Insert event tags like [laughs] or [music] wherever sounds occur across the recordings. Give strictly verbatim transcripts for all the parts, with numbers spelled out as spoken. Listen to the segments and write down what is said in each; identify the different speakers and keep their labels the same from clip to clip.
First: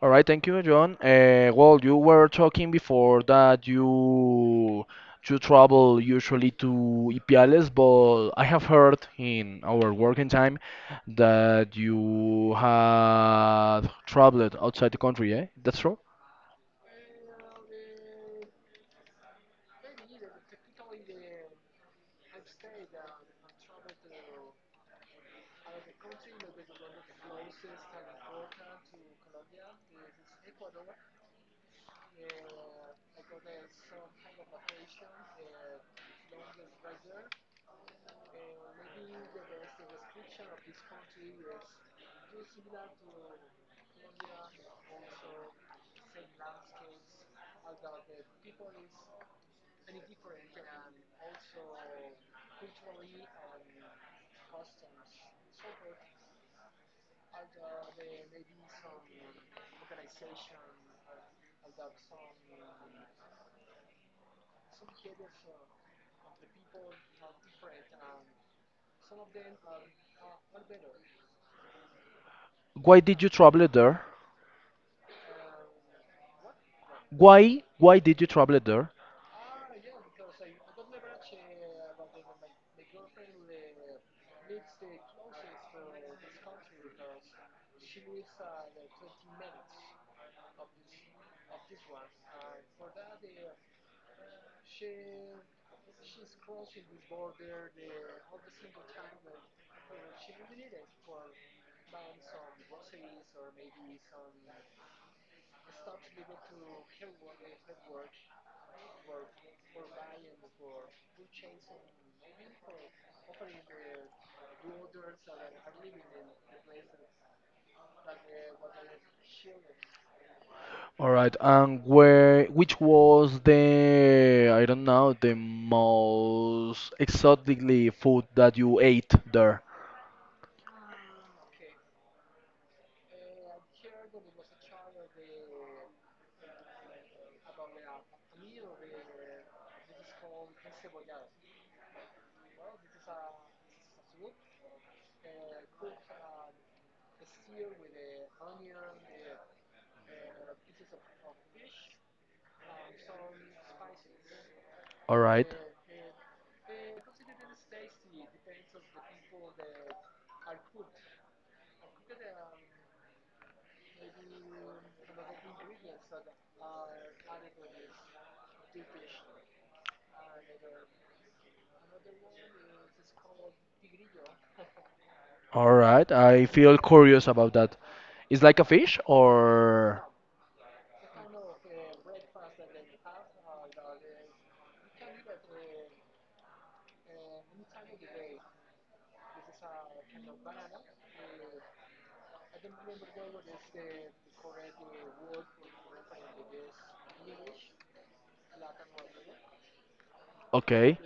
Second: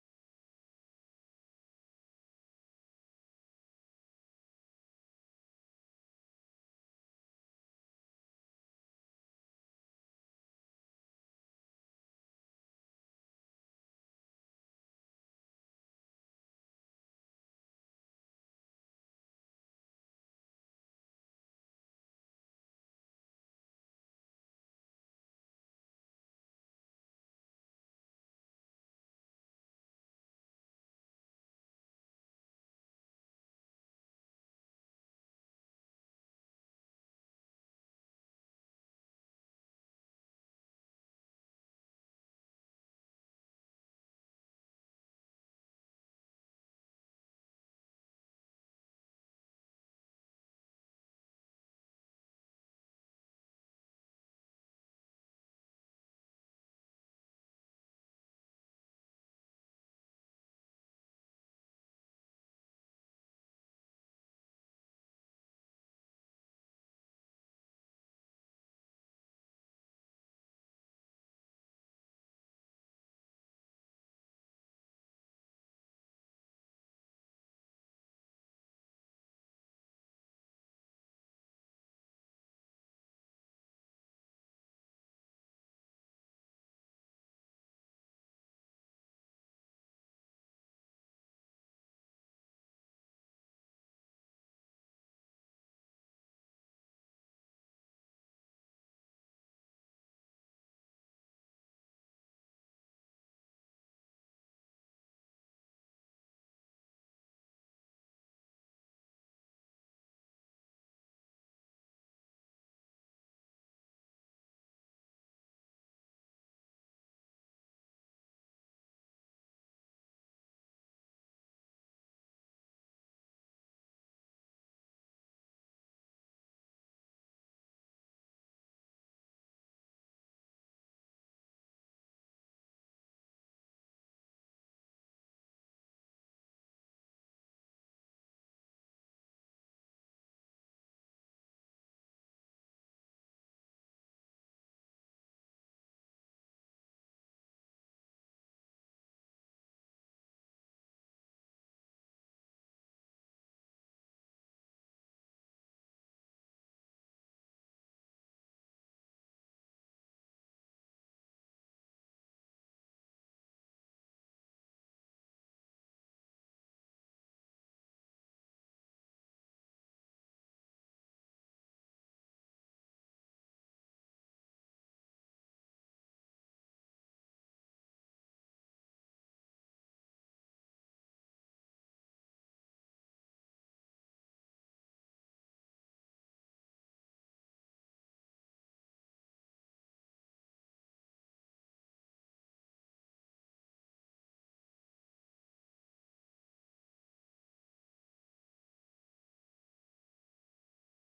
Speaker 1: All right, thank you, John. Uh, well, you were talking before that you you travel usually to Ipiales, but I have heard in our working time that you had traveled outside the country, eh? That's true. Why did you travel it there? Why why did you travel it there? All right, and where which was the I don't know the most exotically food that you ate there? All right. All right. I feel curious about that. It's like a fish or okay.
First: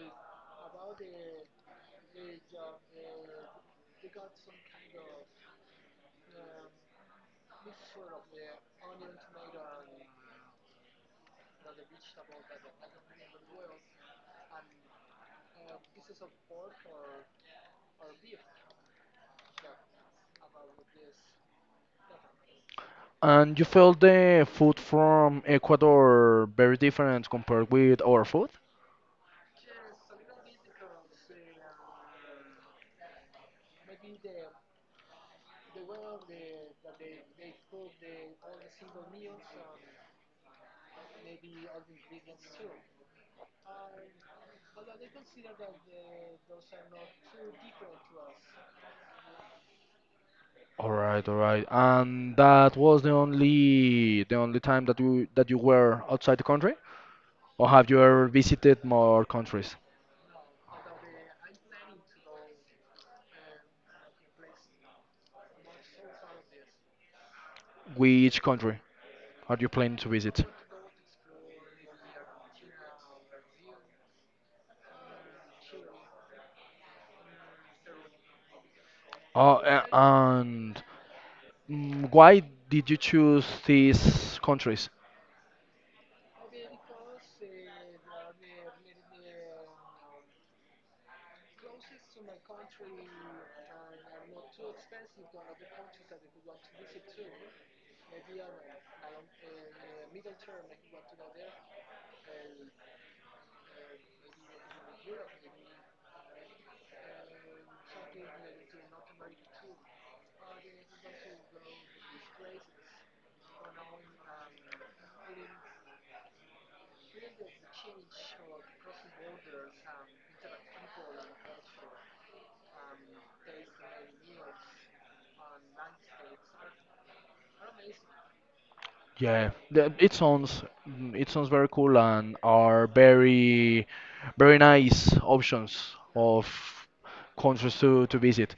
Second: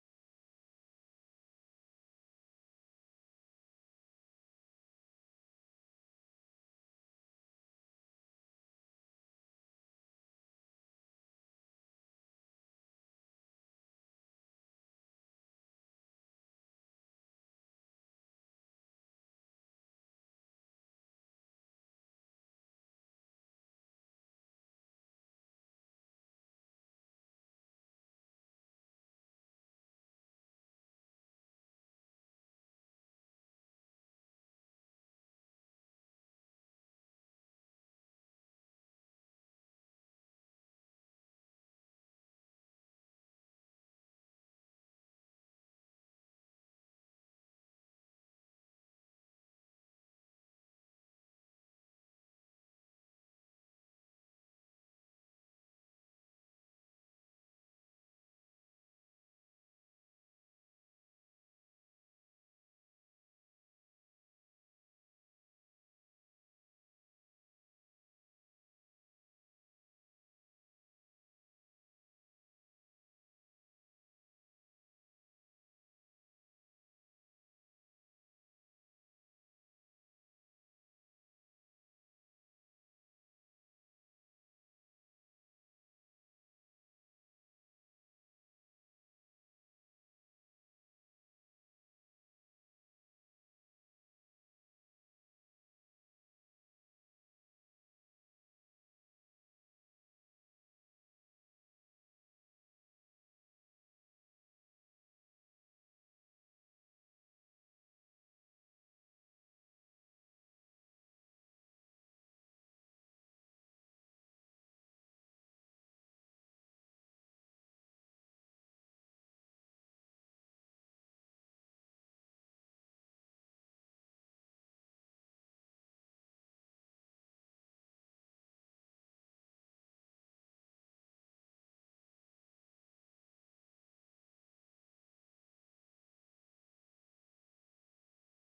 Speaker 1: And you felt the food from Ecuador very different compared with our food? All right, all right. And that was the only the only time that you that you were outside the country? Or have you ever visited more countries? Which country are you planning to visit? Oh, a- and mm, why did you choose these countries? Yeah, th- it sounds mm, it sounds very cool and are very very nice options of countries to, to visit.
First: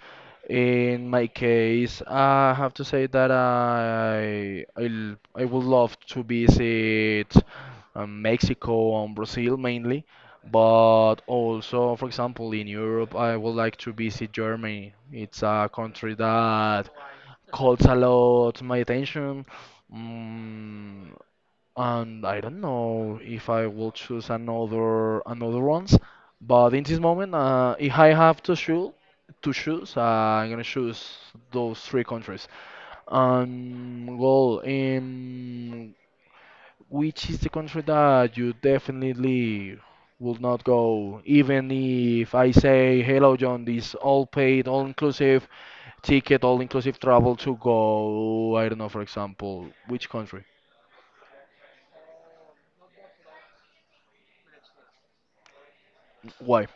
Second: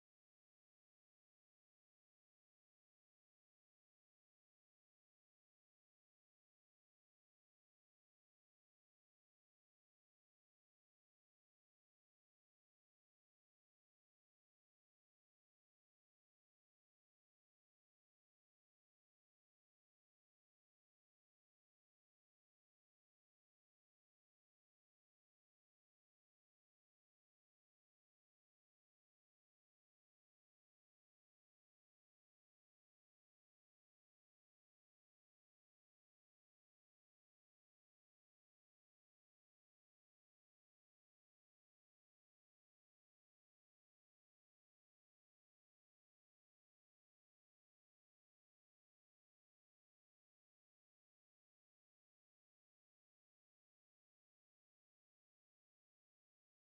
Speaker 1: In my case, I have to say that I i l- I would love to visit um, Mexico and Brazil mainly, but also, for example, in Europe, I would like to visit Germany. It's a country that calls a lot my attention. Mm, and I don't know if I will choose another another ones, but in this moment, uh, if I have to choose to choose, uh, I'm gonna choose those three countries. Um, well, in which is the country that you definitely will not go, even if I say, "Hello, John, this all paid, all inclusive ticket, all inclusive travel to go." I don't know, for example, which country? Why?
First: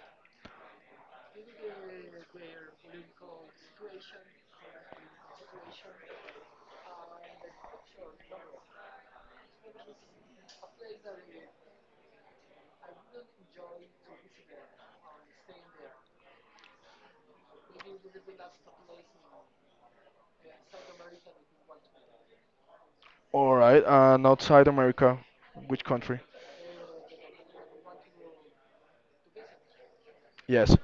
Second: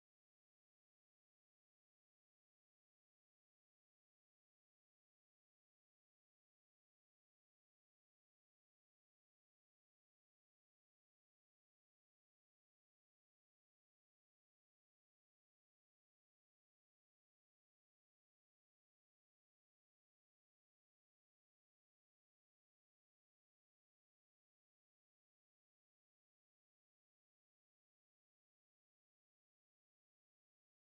Speaker 1: All right, and outside America, which country? Yes.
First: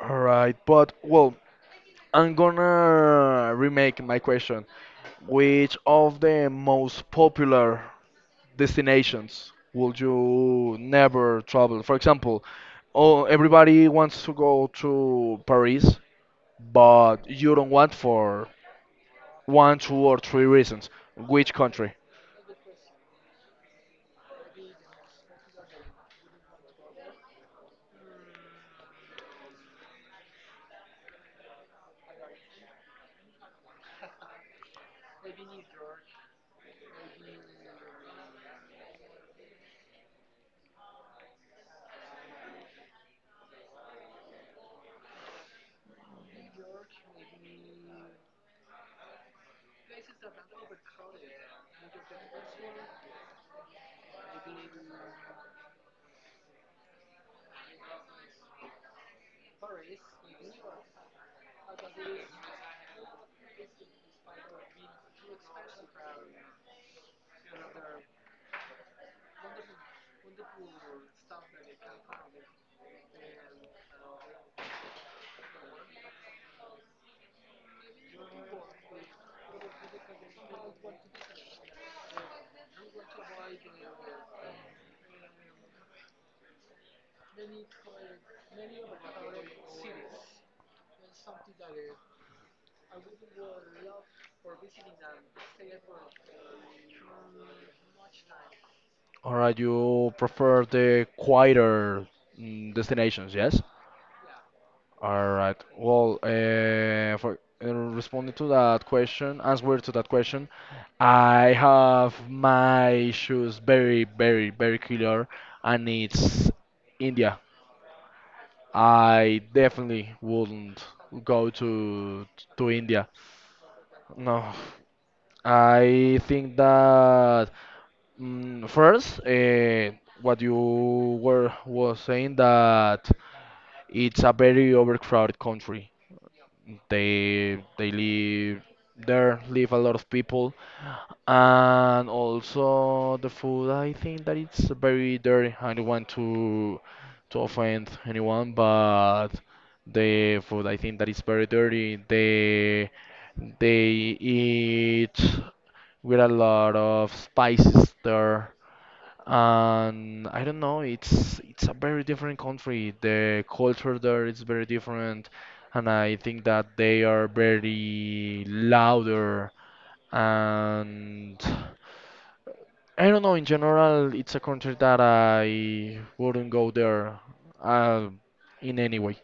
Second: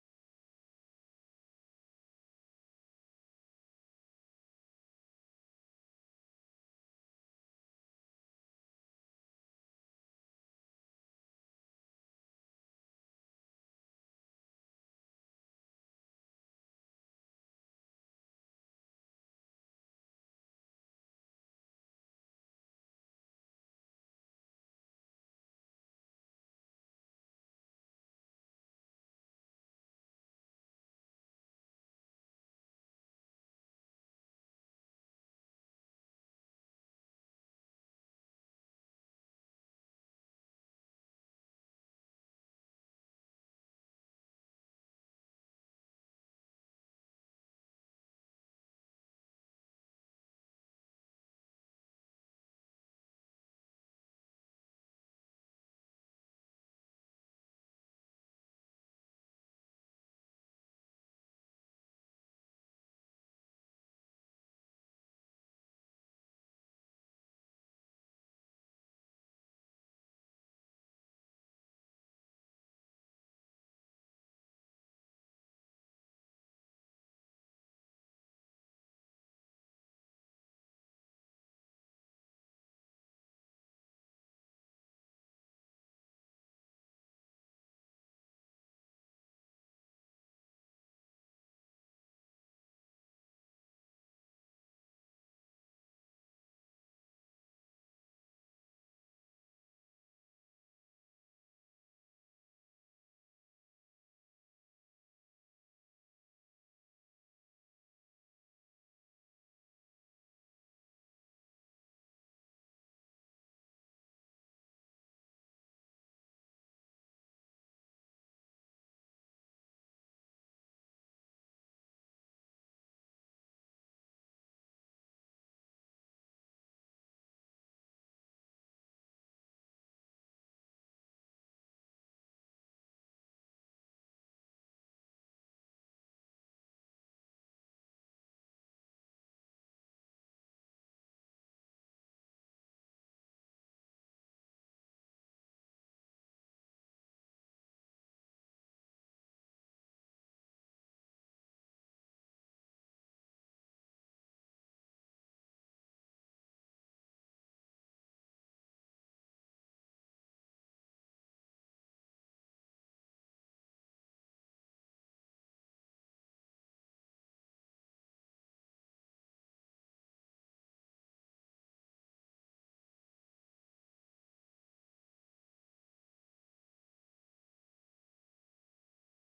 Speaker 1: All right, but well, I'm gonna remake my question. Which of the most popular destinations would you never travel? For example, oh, everybody wants to go to Paris, but you don't want for one, two, or three reasons. Which country? All right, you prefer the quieter mm, destinations, yes? All right. Well, uh, for uh, responding to that question, answer to that question, I have my issues very, very, very clear, and it's India. I definitely wouldn't go to to India. No, I think that mm, first, uh, what you were was saying that it's a very overcrowded country. They they live there, live a lot of people, and also the food. I think that it's very dirty. I don't want to to offend anyone, but the food I think that it's very dirty. They they eat with a lot of spices there. And I don't know, it's it's a very different country. The culture there is very different, and I think that they are very louder. And I don't know, in general, it's a country that I wouldn't go there uh, in any way.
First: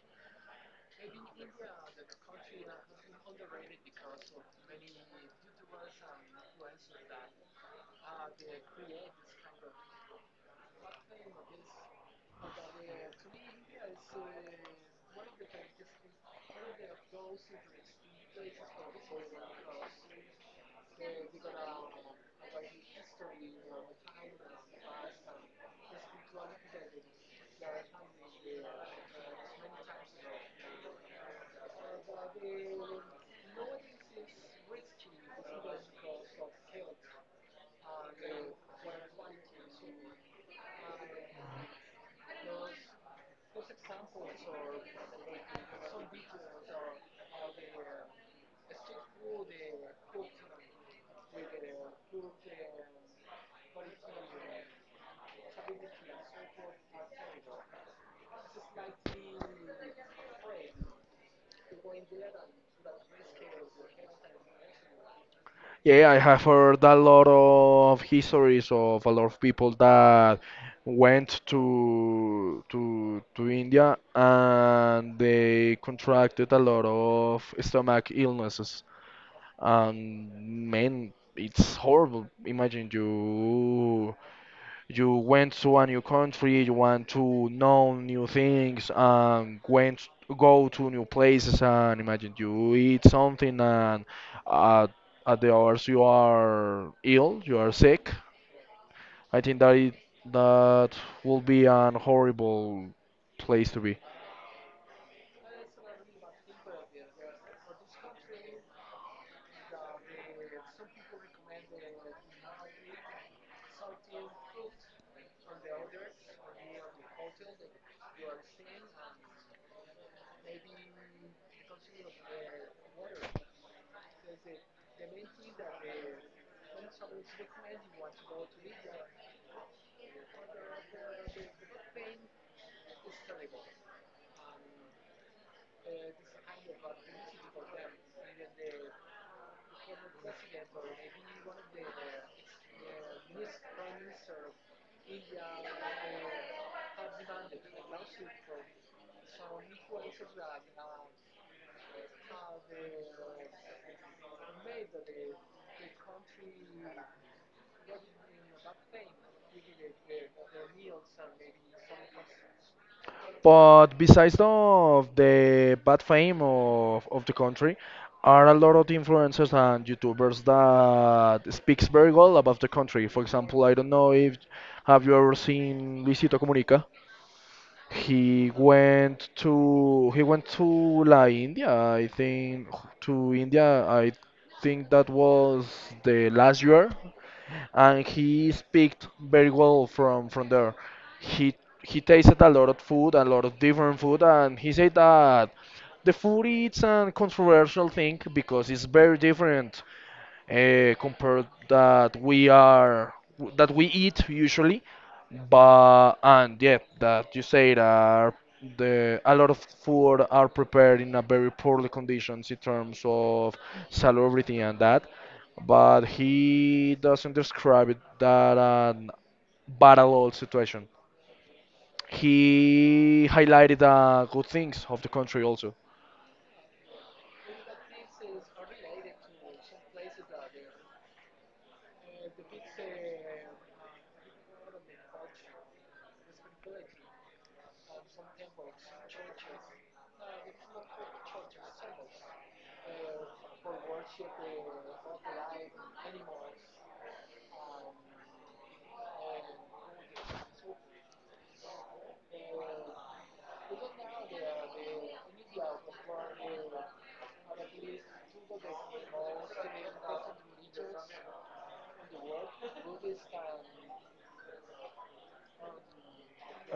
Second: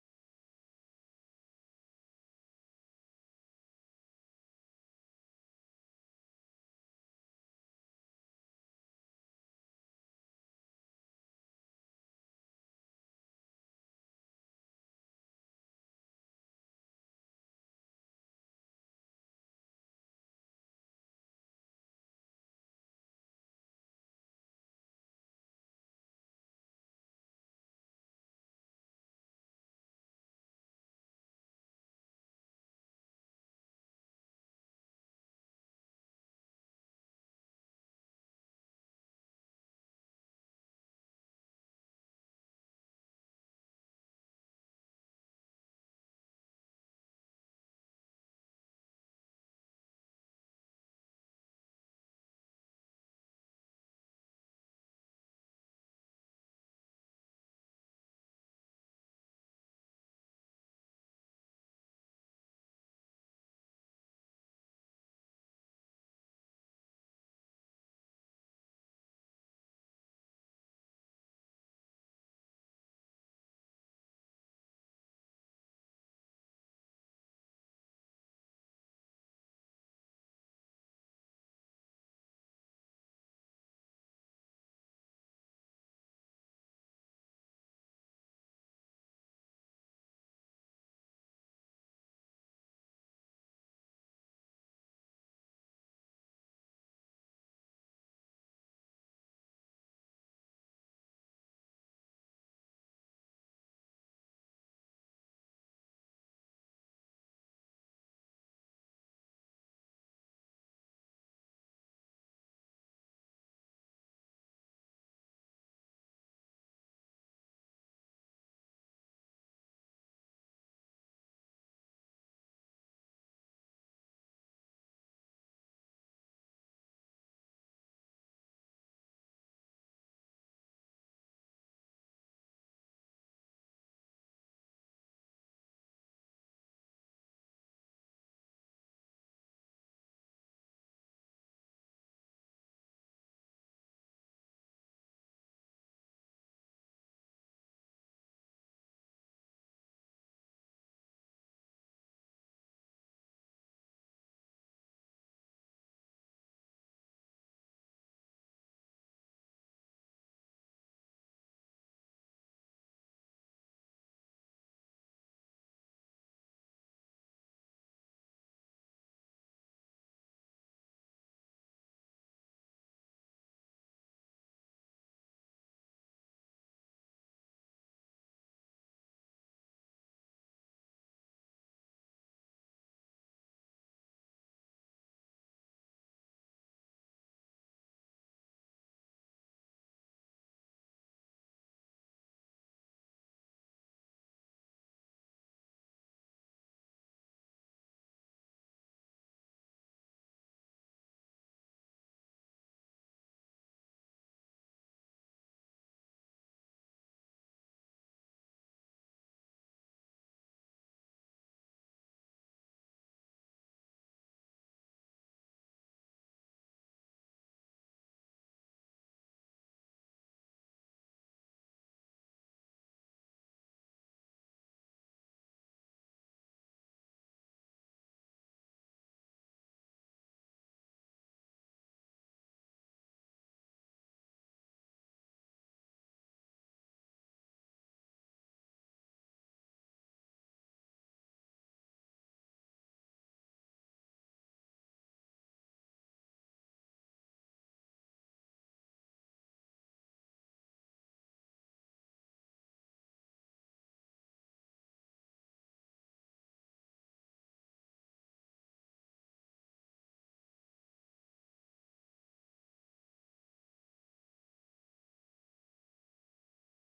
Speaker 1: Yeah, I have heard a lot of histories of a lot of people that went to to to India and they contracted a lot of stomach illnesses. And man, it's horrible. Imagine you you went to a new country, you want to know new things, and went go to new places, and imagine you eat something, and at, at the hours you are ill, you are sick. I think that it, that will be an horrible place to be. But besides of the bad fame of, of the country, are a lot of influencers and YouTubers that speaks very well about the country. For example, I don't know if have you ever seen Luisito Comunica? He went to he went to La India, I think to India, I think that was the last year, and he speaks very well from from there. He he tasted a lot of food, a lot of different food, and he said that the food is a controversial thing because it's very different uh, compared that we are that we eat usually but and yeah that you say that the a lot of food are prepared in a very poorly conditions in terms of salubrity and that but he doesn't describe it that an battle situation he highlighted uh, good things of the country also.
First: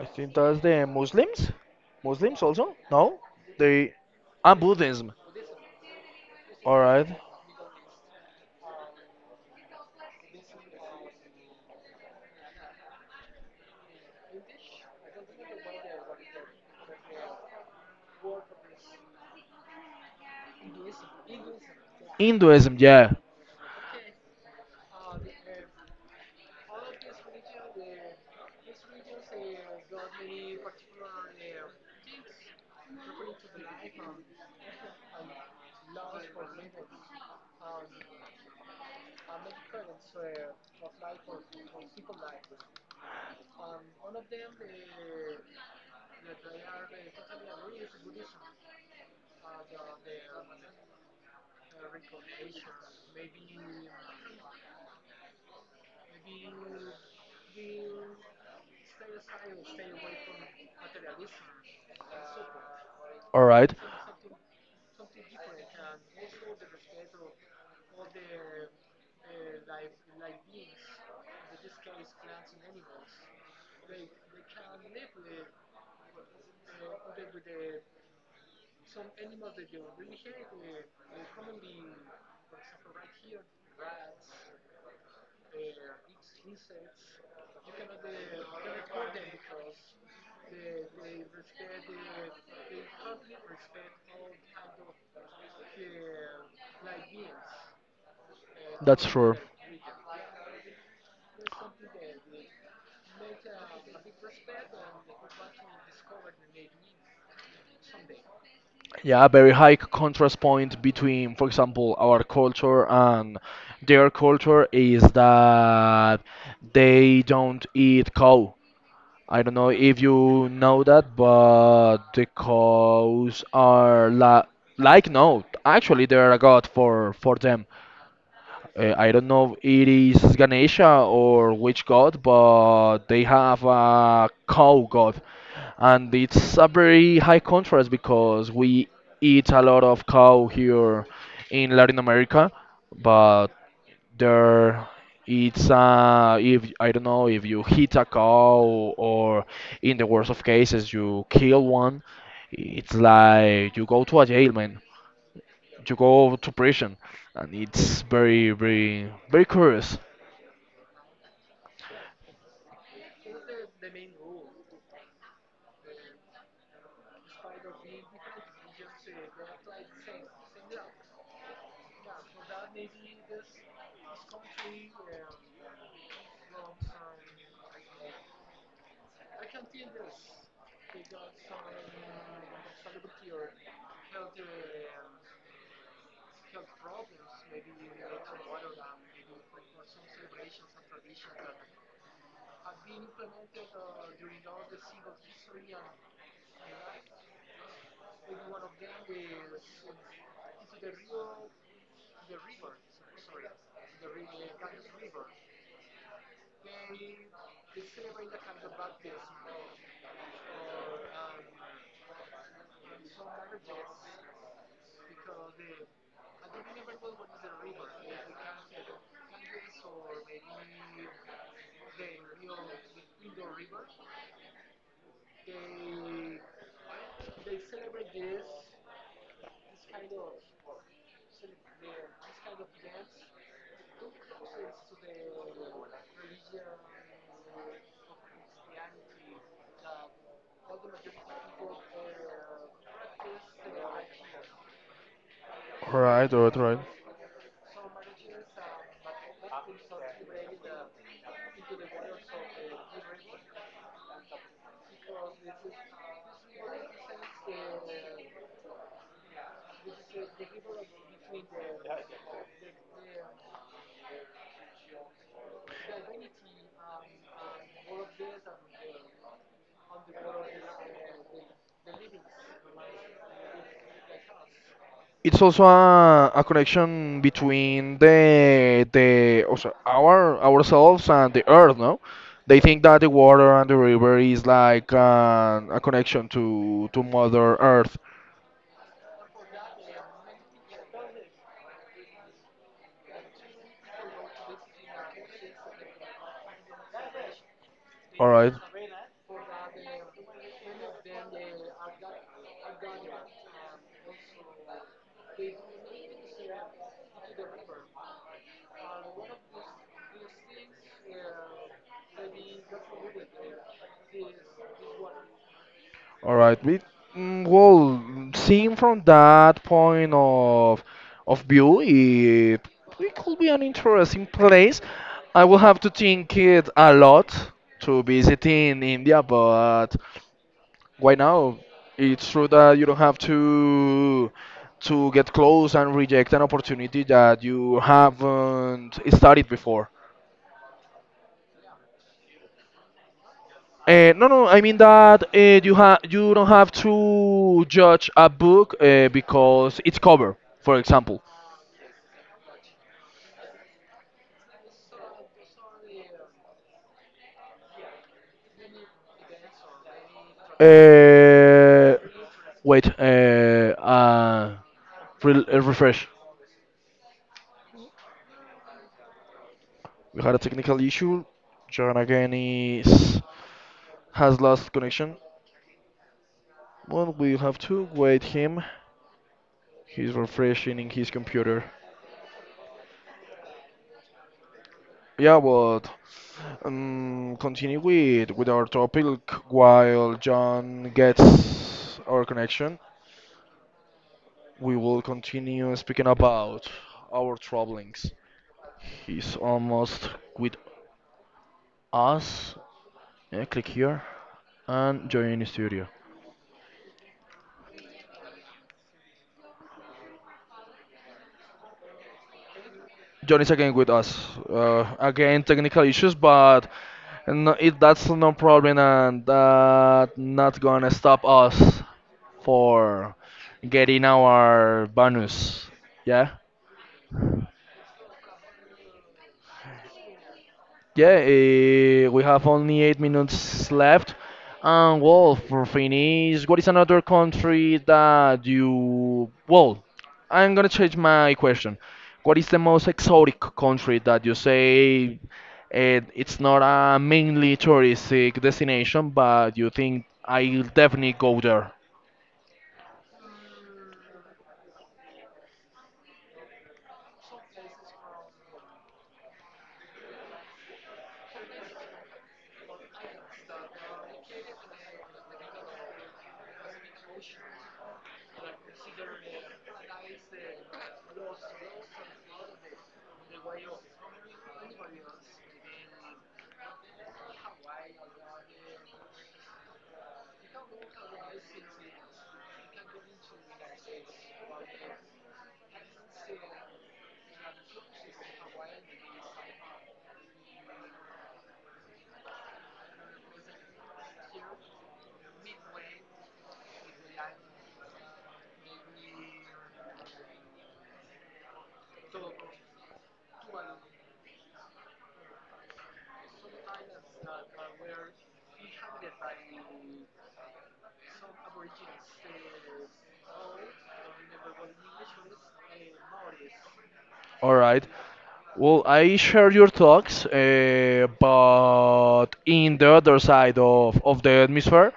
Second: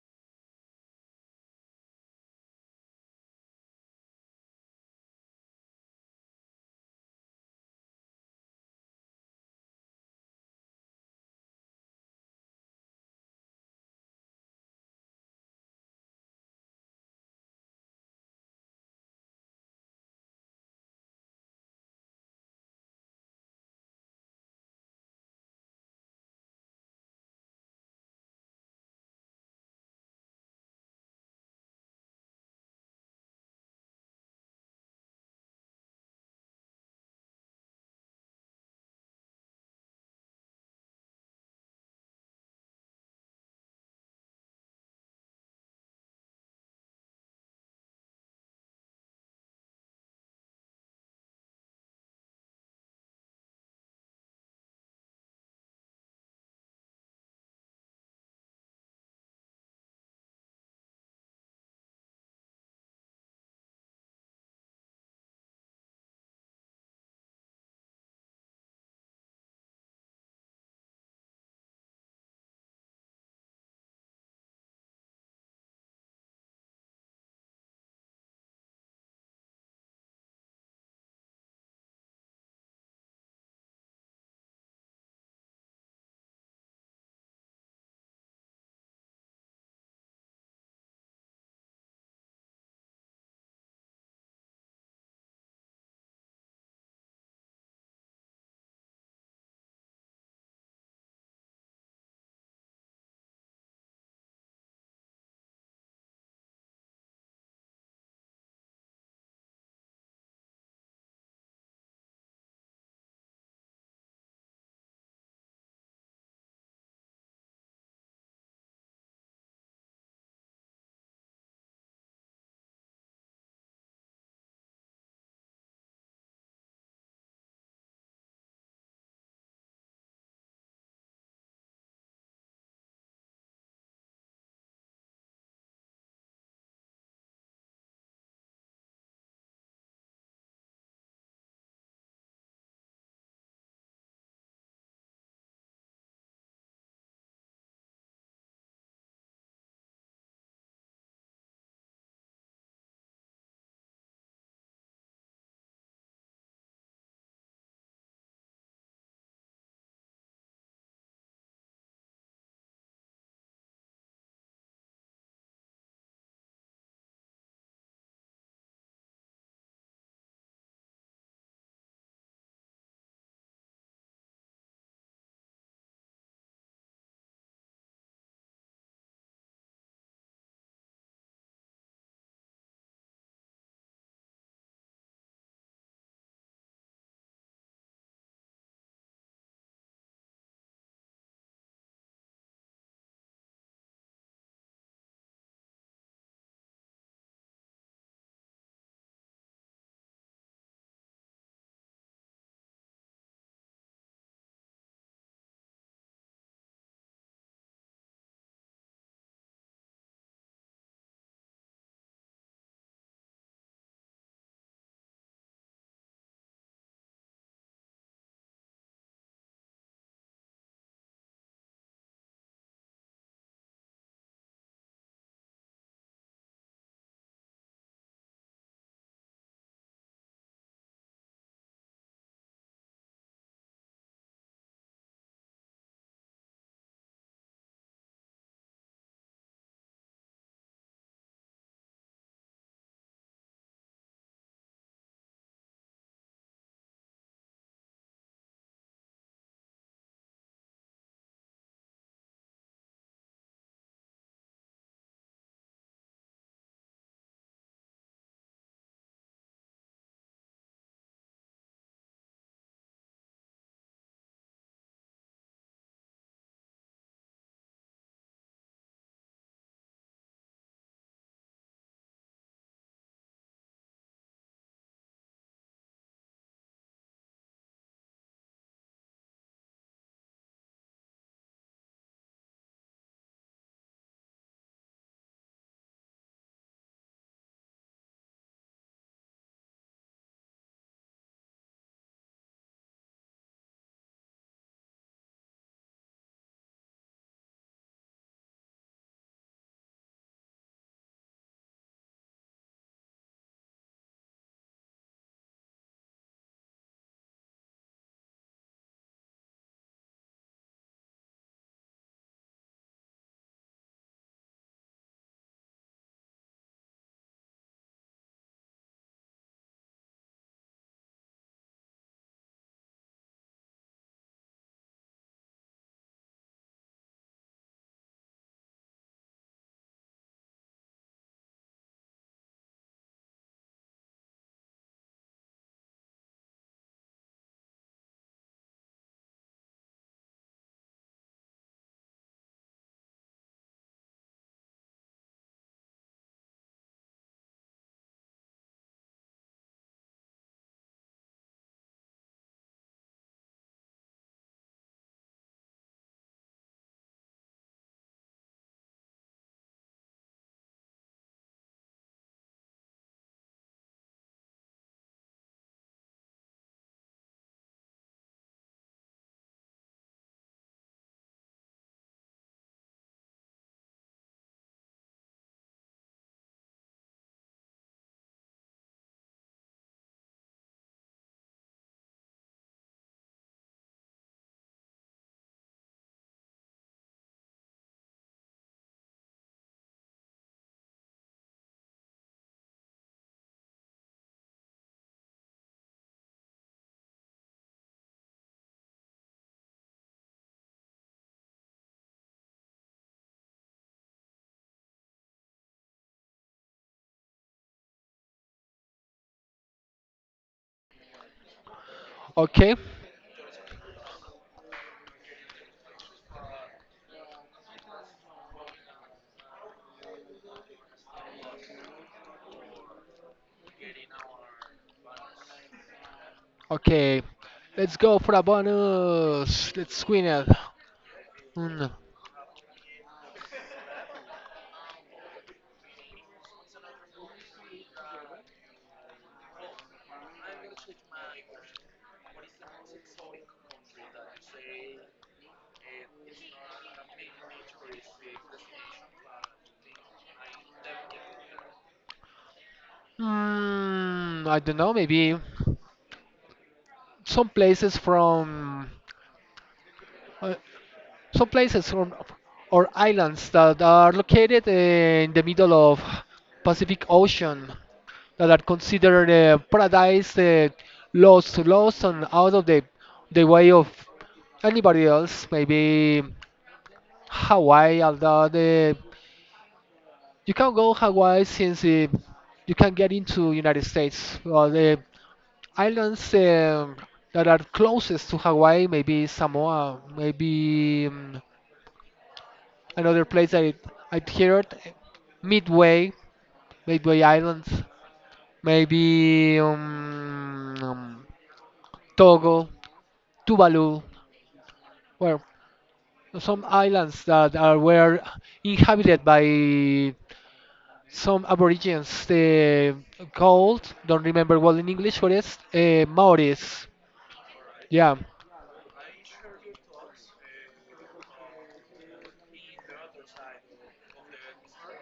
Speaker 1: I think that's the Muslims, muslims also no, they and Buddhism. All right. Hinduism, yeah. All right. That's true. Yeah, very high c- contrast point between, for example, our culture and their culture is that they don't eat cow. I don't know if you know that, but the cows are la like no, actually they're a god for for them. Uh, I don't know if it is Ganesha or which god, but they have a cow god. And it's a very high contrast because we eat a lot of cow here in Latin America, but there it's uh if I don't know if you hit a cow or in the worst of cases you kill one, it's like you go to a jail, man you go to prison, and it's very, very, very curious. Right, right, right. It's also a, a connection between the the also our ourselves and the earth, no? They think that the water and the river is like uh, a connection to to Mother Earth. All right. All right. We, mm, well, seen from that point of of view, it it could be an interesting place. I will have to think it a lot to visit in India, but why now? It's true that you don't have to to get close and reject an opportunity that you haven't studied before. Uh, no, no. I mean that uh, you ha you don't have to judge a book uh, because its cover, for example. Uh, wait. Uh, uh, re uh, refresh. We had a technical issue. John again is has lost connection. Well, we have to wait him. He's refreshing his computer. Yeah, but um, continue with with our topic while John gets our connection. We will continue speaking about our troublings. He's almost with us. Yeah, click here and join the studio.
Speaker 2: Okay,
Speaker 1: John is again with us. Uh, again, technical issues, but no, it, that's no problem, and that not gonna stop us for getting our bonus. Yeah.
Speaker 2: okay. Let's go for a bonus. Let's win it.
Speaker 1: Yeah,
Speaker 2: Mm.
Speaker 1: uh, we have only eight minutes left. And well, for finish, what is another country that you. Well, I'm gonna change my question. What is the most exotic country that you say eh, it's not a mainly touristic destination, but you think I'll definitely go there?
Speaker 2: Mm, I don't know. Maybe some places from uh, some places from or islands that are located in the middle of Pacific Ocean that are considered uh, paradise, uh, lost, lost and out of the the way of anybody else. Maybe Hawaii, although the You can go Hawaii since uh, you can get into United States. Well, the islands um, that are closest to Hawaii, maybe Samoa, maybe um, another place that I I heard, Midway, Midway Islands, maybe um, um, Togo, Tuvalu, well, some islands that are were inhabited by some aborigines uh, called, don't remember well in English what is, uh, Maoris.
Speaker 1: All right.
Speaker 2: Yeah.
Speaker 1: Well, I share your thoughts, uh, but in the other side of, of the atmosphere,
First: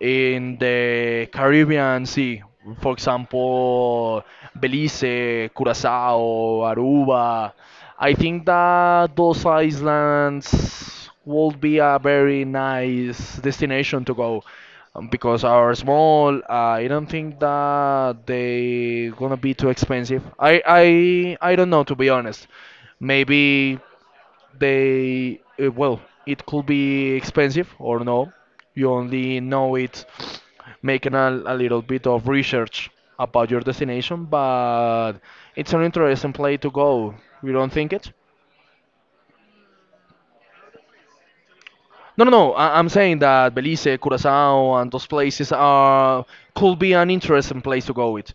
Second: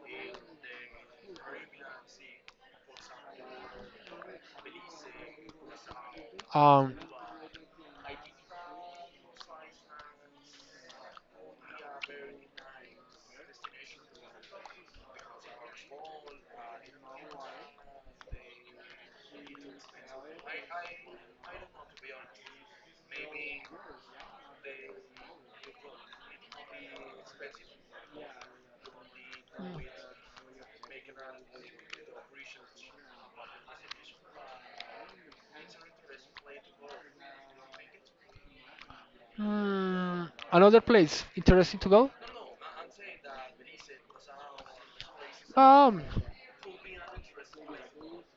Speaker 1: in the Caribbean Sea, for example, Belize, Curacao,
Speaker 2: Um,
Speaker 1: Aruba, I think that those islands would be a very nice destination to go. Um, because are small, uh, I don't think that they gonna be too expensive. I I I don't know to be honest. Maybe they uh, well, it could be expensive or no. You only know it making a, a little bit of research about your destination, but it's an interesting place to go. You don't think it?
Speaker 2: hmm, Another place interesting to go.
Speaker 1: No, no, no. I, I'm saying that Belize, Curacao, and those places
Speaker 2: Um,
Speaker 1: are could be an interesting place to go with.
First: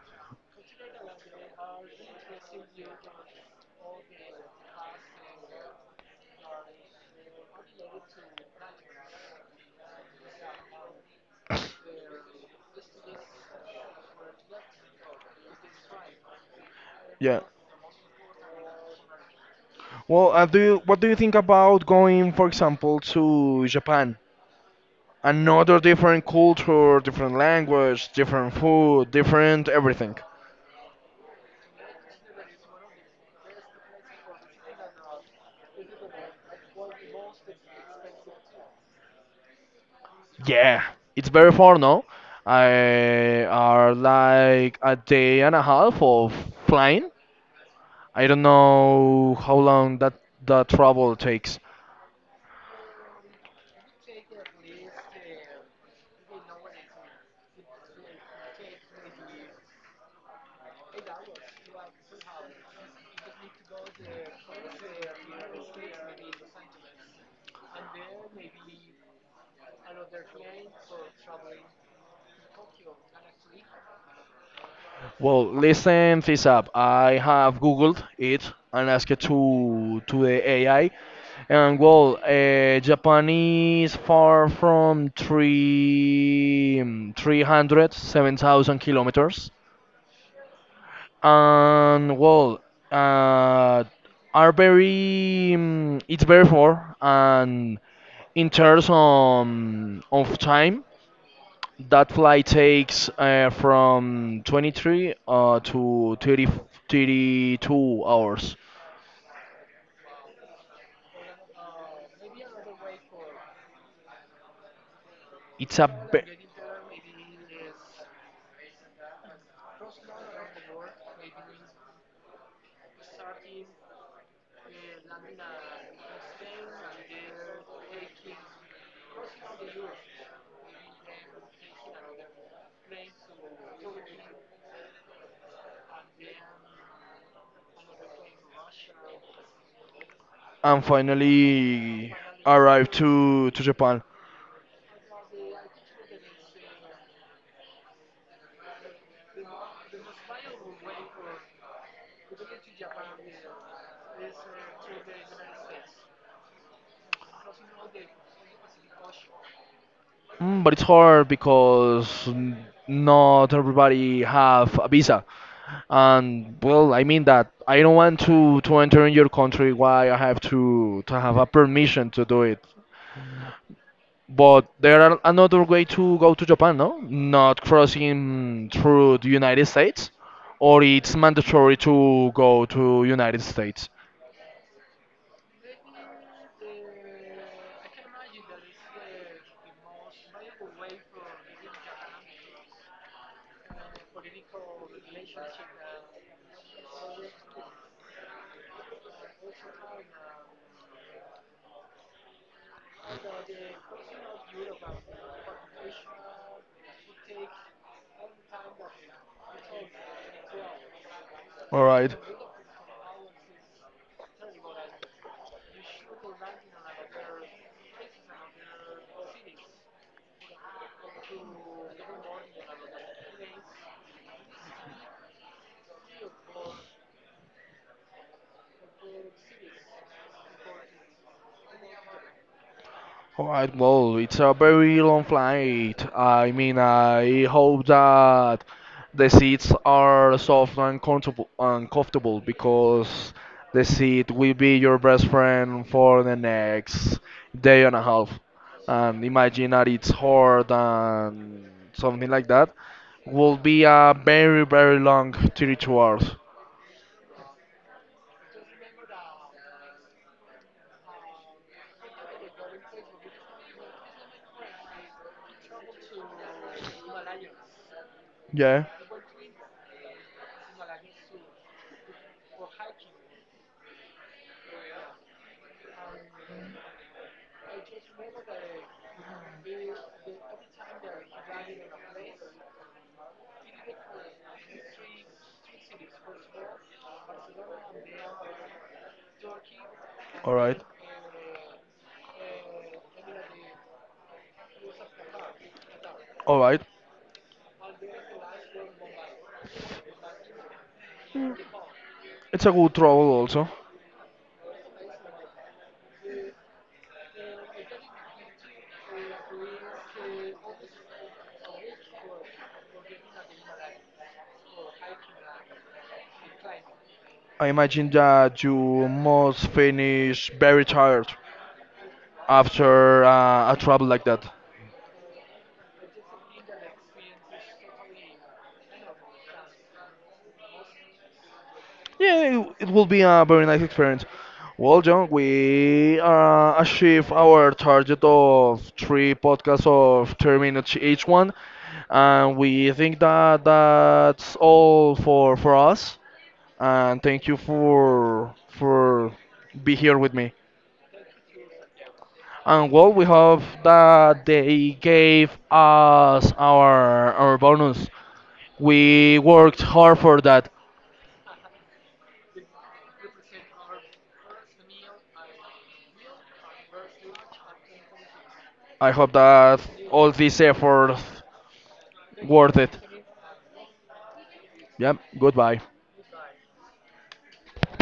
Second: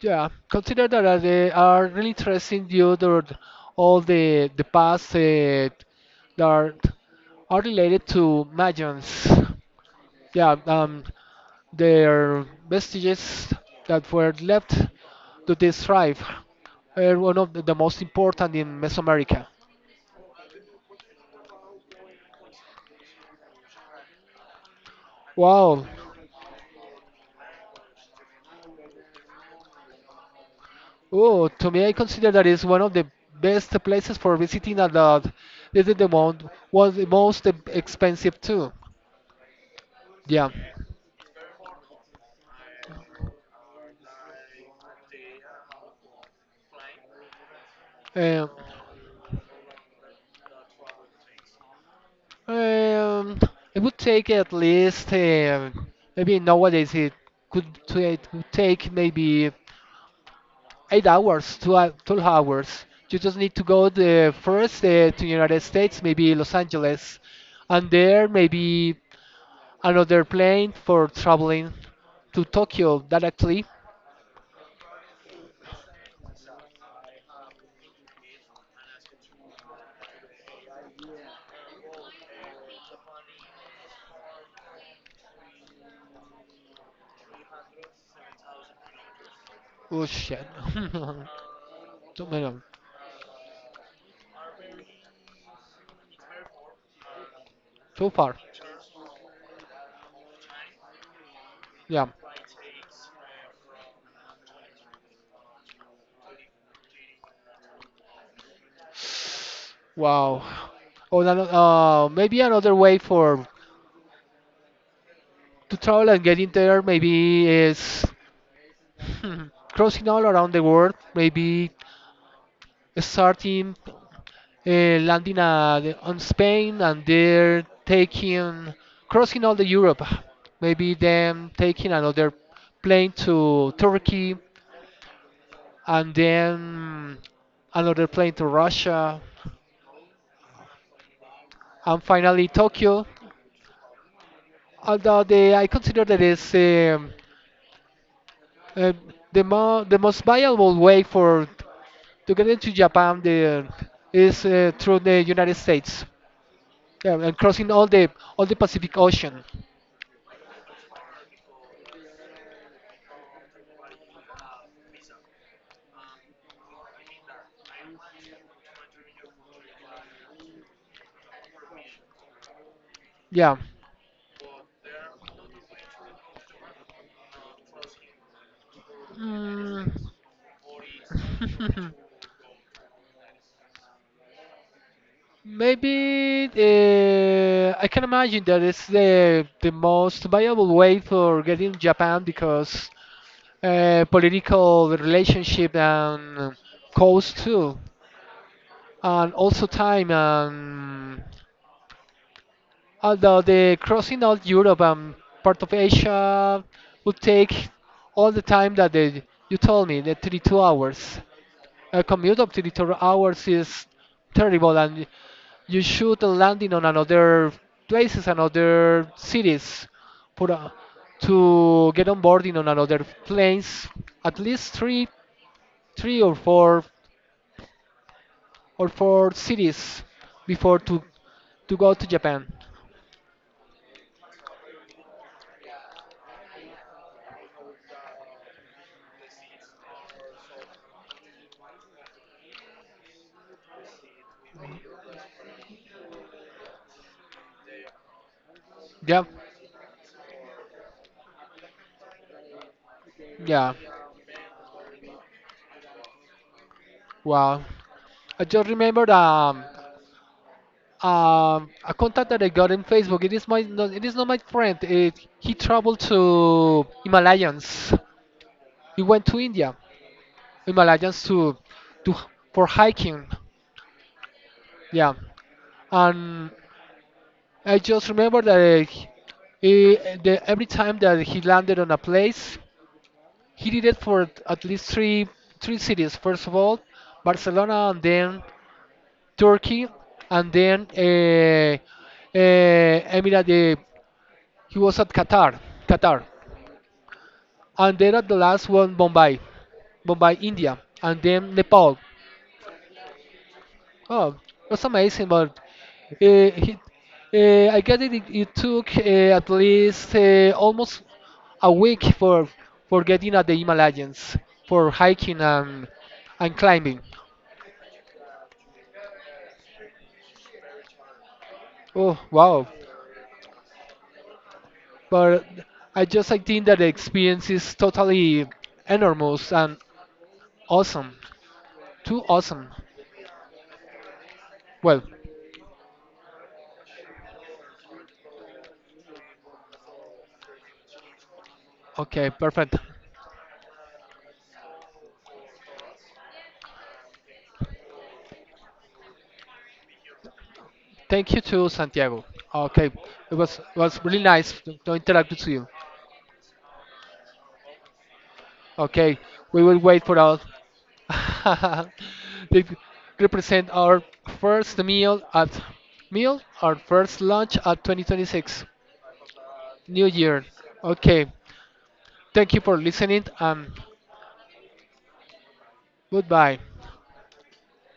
Speaker 2: yeah, consider that uh, they are really interesting due to th- all the the past uh, that are related to Magians. Yeah. Um, Their vestiges that were left to this tribe are one
Speaker 1: Yeah.
Speaker 2: of the the most important in Mesoamerica.
Speaker 1: Well, uh, do you, what do you think about going, for example, to Japan? Another
Speaker 2: Wow.
Speaker 1: different culture, different language, different food, different everything.
Speaker 2: Oh, to me, I consider that is one of the best places for visiting, and that this is the one was the most e- expensive too. Yeah.
Speaker 1: Yeah, it's very far, no? I are like a day and a half of flying. I don't
Speaker 2: Um,
Speaker 1: know how long that that travel takes.
Speaker 2: um, it would take at least uh, maybe nowadays it could t- it would take maybe eight hours, two, hou- twelve hours. You just need to go the first uh, to United States, maybe Los Angeles, and there maybe another plane for traveling to Tokyo directly.
Speaker 1: Well, listen this up. I have Googled it and asked it to to the A I, and well, uh, Japan is far from three three hundred seven thousand kilometers,
Speaker 2: Oh shit! [laughs]
Speaker 1: and
Speaker 2: Too
Speaker 1: well,
Speaker 2: many-
Speaker 1: uh, are very um, it's very far, and
Speaker 2: too far.
Speaker 1: in terms on of time
Speaker 2: Yeah.
Speaker 1: that flight takes uh, from twenty-three uh, to thirty thirty two hours.
Speaker 2: Wow. Or ano- uh, maybe another way for to
Speaker 1: It's a
Speaker 2: travel
Speaker 1: ve-
Speaker 2: and getting there maybe is [laughs] hmm, crossing all around the world. Maybe starting uh, landing at, on Spain and they're taking crossing all the Europe. Maybe then taking another plane to Turkey and then another plane to Russia
Speaker 1: and
Speaker 2: and
Speaker 1: finally
Speaker 2: finally
Speaker 1: arrive
Speaker 2: Tokyo.
Speaker 1: to to Japan.
Speaker 2: Although they, I consider that it's um, uh, the, mo- the most viable way for to get into Japan the, is uh, through the United States, yeah, and crossing all the all the Pacific Ocean.
Speaker 1: Mm, but it's hard because n- not everybody have a visa. And well, I mean that I don't want to to enter in your country. Why I have to to have a permission to do it?
Speaker 2: Yeah.
Speaker 1: But there are another way to go to Japan, no? Not crossing through the United
Speaker 2: Mm.
Speaker 1: States, or it's mandatory
Speaker 2: [laughs]
Speaker 1: to go to United States.
Speaker 2: Maybe uh, I can imagine that it's the the most viable way for getting Japan because uh, political relationship and cost too, and also time and although the crossing out Europe and part of Asia would take all the time that they, you told me, the thirty-two hours.
Speaker 1: All
Speaker 2: A
Speaker 1: right.
Speaker 2: commute of thirty-two hours is terrible, and you should landing on another places, another cities, for uh, to get on boarding on another planes. At least three, three or four or four cities before to to go to Japan.
Speaker 1: Alright, well, it's a very long flight. I mean, I hope that the seats are soft and comfortable, and comfortable because the seat will be your best friend for the next day and a half. And
Speaker 2: Yeah,
Speaker 1: imagine that it's hard and something like that will
Speaker 2: yeah.
Speaker 1: be a very, very long thirty-two hours.
Speaker 2: Wow. I just remembered um, um, a contact that I got in Facebook. It is my, no, it is not my friend. It, he traveled to Himalayas
Speaker 1: Yeah,
Speaker 2: We went to India, Himalayas to, to for hiking. Yeah, and I just remember that uh, he- eh, the, every time that he landed on a place, he did it for at least three three cities. First of all, Barcelona, and then Turkey, and then
Speaker 1: alright,
Speaker 2: uh, uh, Emirate. eh, He was at Qatar, Qatar,
Speaker 1: alright.
Speaker 2: and then at the last one, Bombay, Bombay, India, and then Nepal.
Speaker 1: It's a good travel also.
Speaker 2: Oh, that's amazing, but uh, he, uh, I guess it, it took uh, at least uh, almost a week for for getting at the Himalayas, for hiking and and climbing.
Speaker 1: I imagine that you must finish very tired
Speaker 2: Oh, wow!
Speaker 1: after uh, a travel like that.
Speaker 2: But I just I think that the experience is totally enormous and awesome, too
Speaker 1: Yeah,
Speaker 2: awesome.
Speaker 1: it, it will be a very nice experience. Well,
Speaker 2: Well,
Speaker 1: John, we uh, achieve our target of three podcasts of three minutes each one,
Speaker 2: okay,
Speaker 1: and
Speaker 2: perfect.
Speaker 1: we think that that's all for for us. And thank you for for be here with me.
Speaker 2: Thank you to Santiago. Okay,
Speaker 1: And well, we
Speaker 2: it was
Speaker 1: hope
Speaker 2: was really
Speaker 1: that
Speaker 2: nice to to
Speaker 1: they
Speaker 2: interact with
Speaker 1: gave
Speaker 2: you.
Speaker 1: us our our bonus.
Speaker 2: Okay,
Speaker 1: We
Speaker 2: we will
Speaker 1: worked
Speaker 2: wait for
Speaker 1: hard
Speaker 2: us.
Speaker 1: for that.
Speaker 2: [laughs] they represent our first meal at meal, our first lunch at twenty twenty-six,
Speaker 1: I hope that
Speaker 2: New
Speaker 1: all
Speaker 2: Year.
Speaker 1: this effort
Speaker 2: Okay, thank you for
Speaker 1: worth it.
Speaker 2: listening and
Speaker 1: Yeah, goodbye.
Speaker 2: goodbye.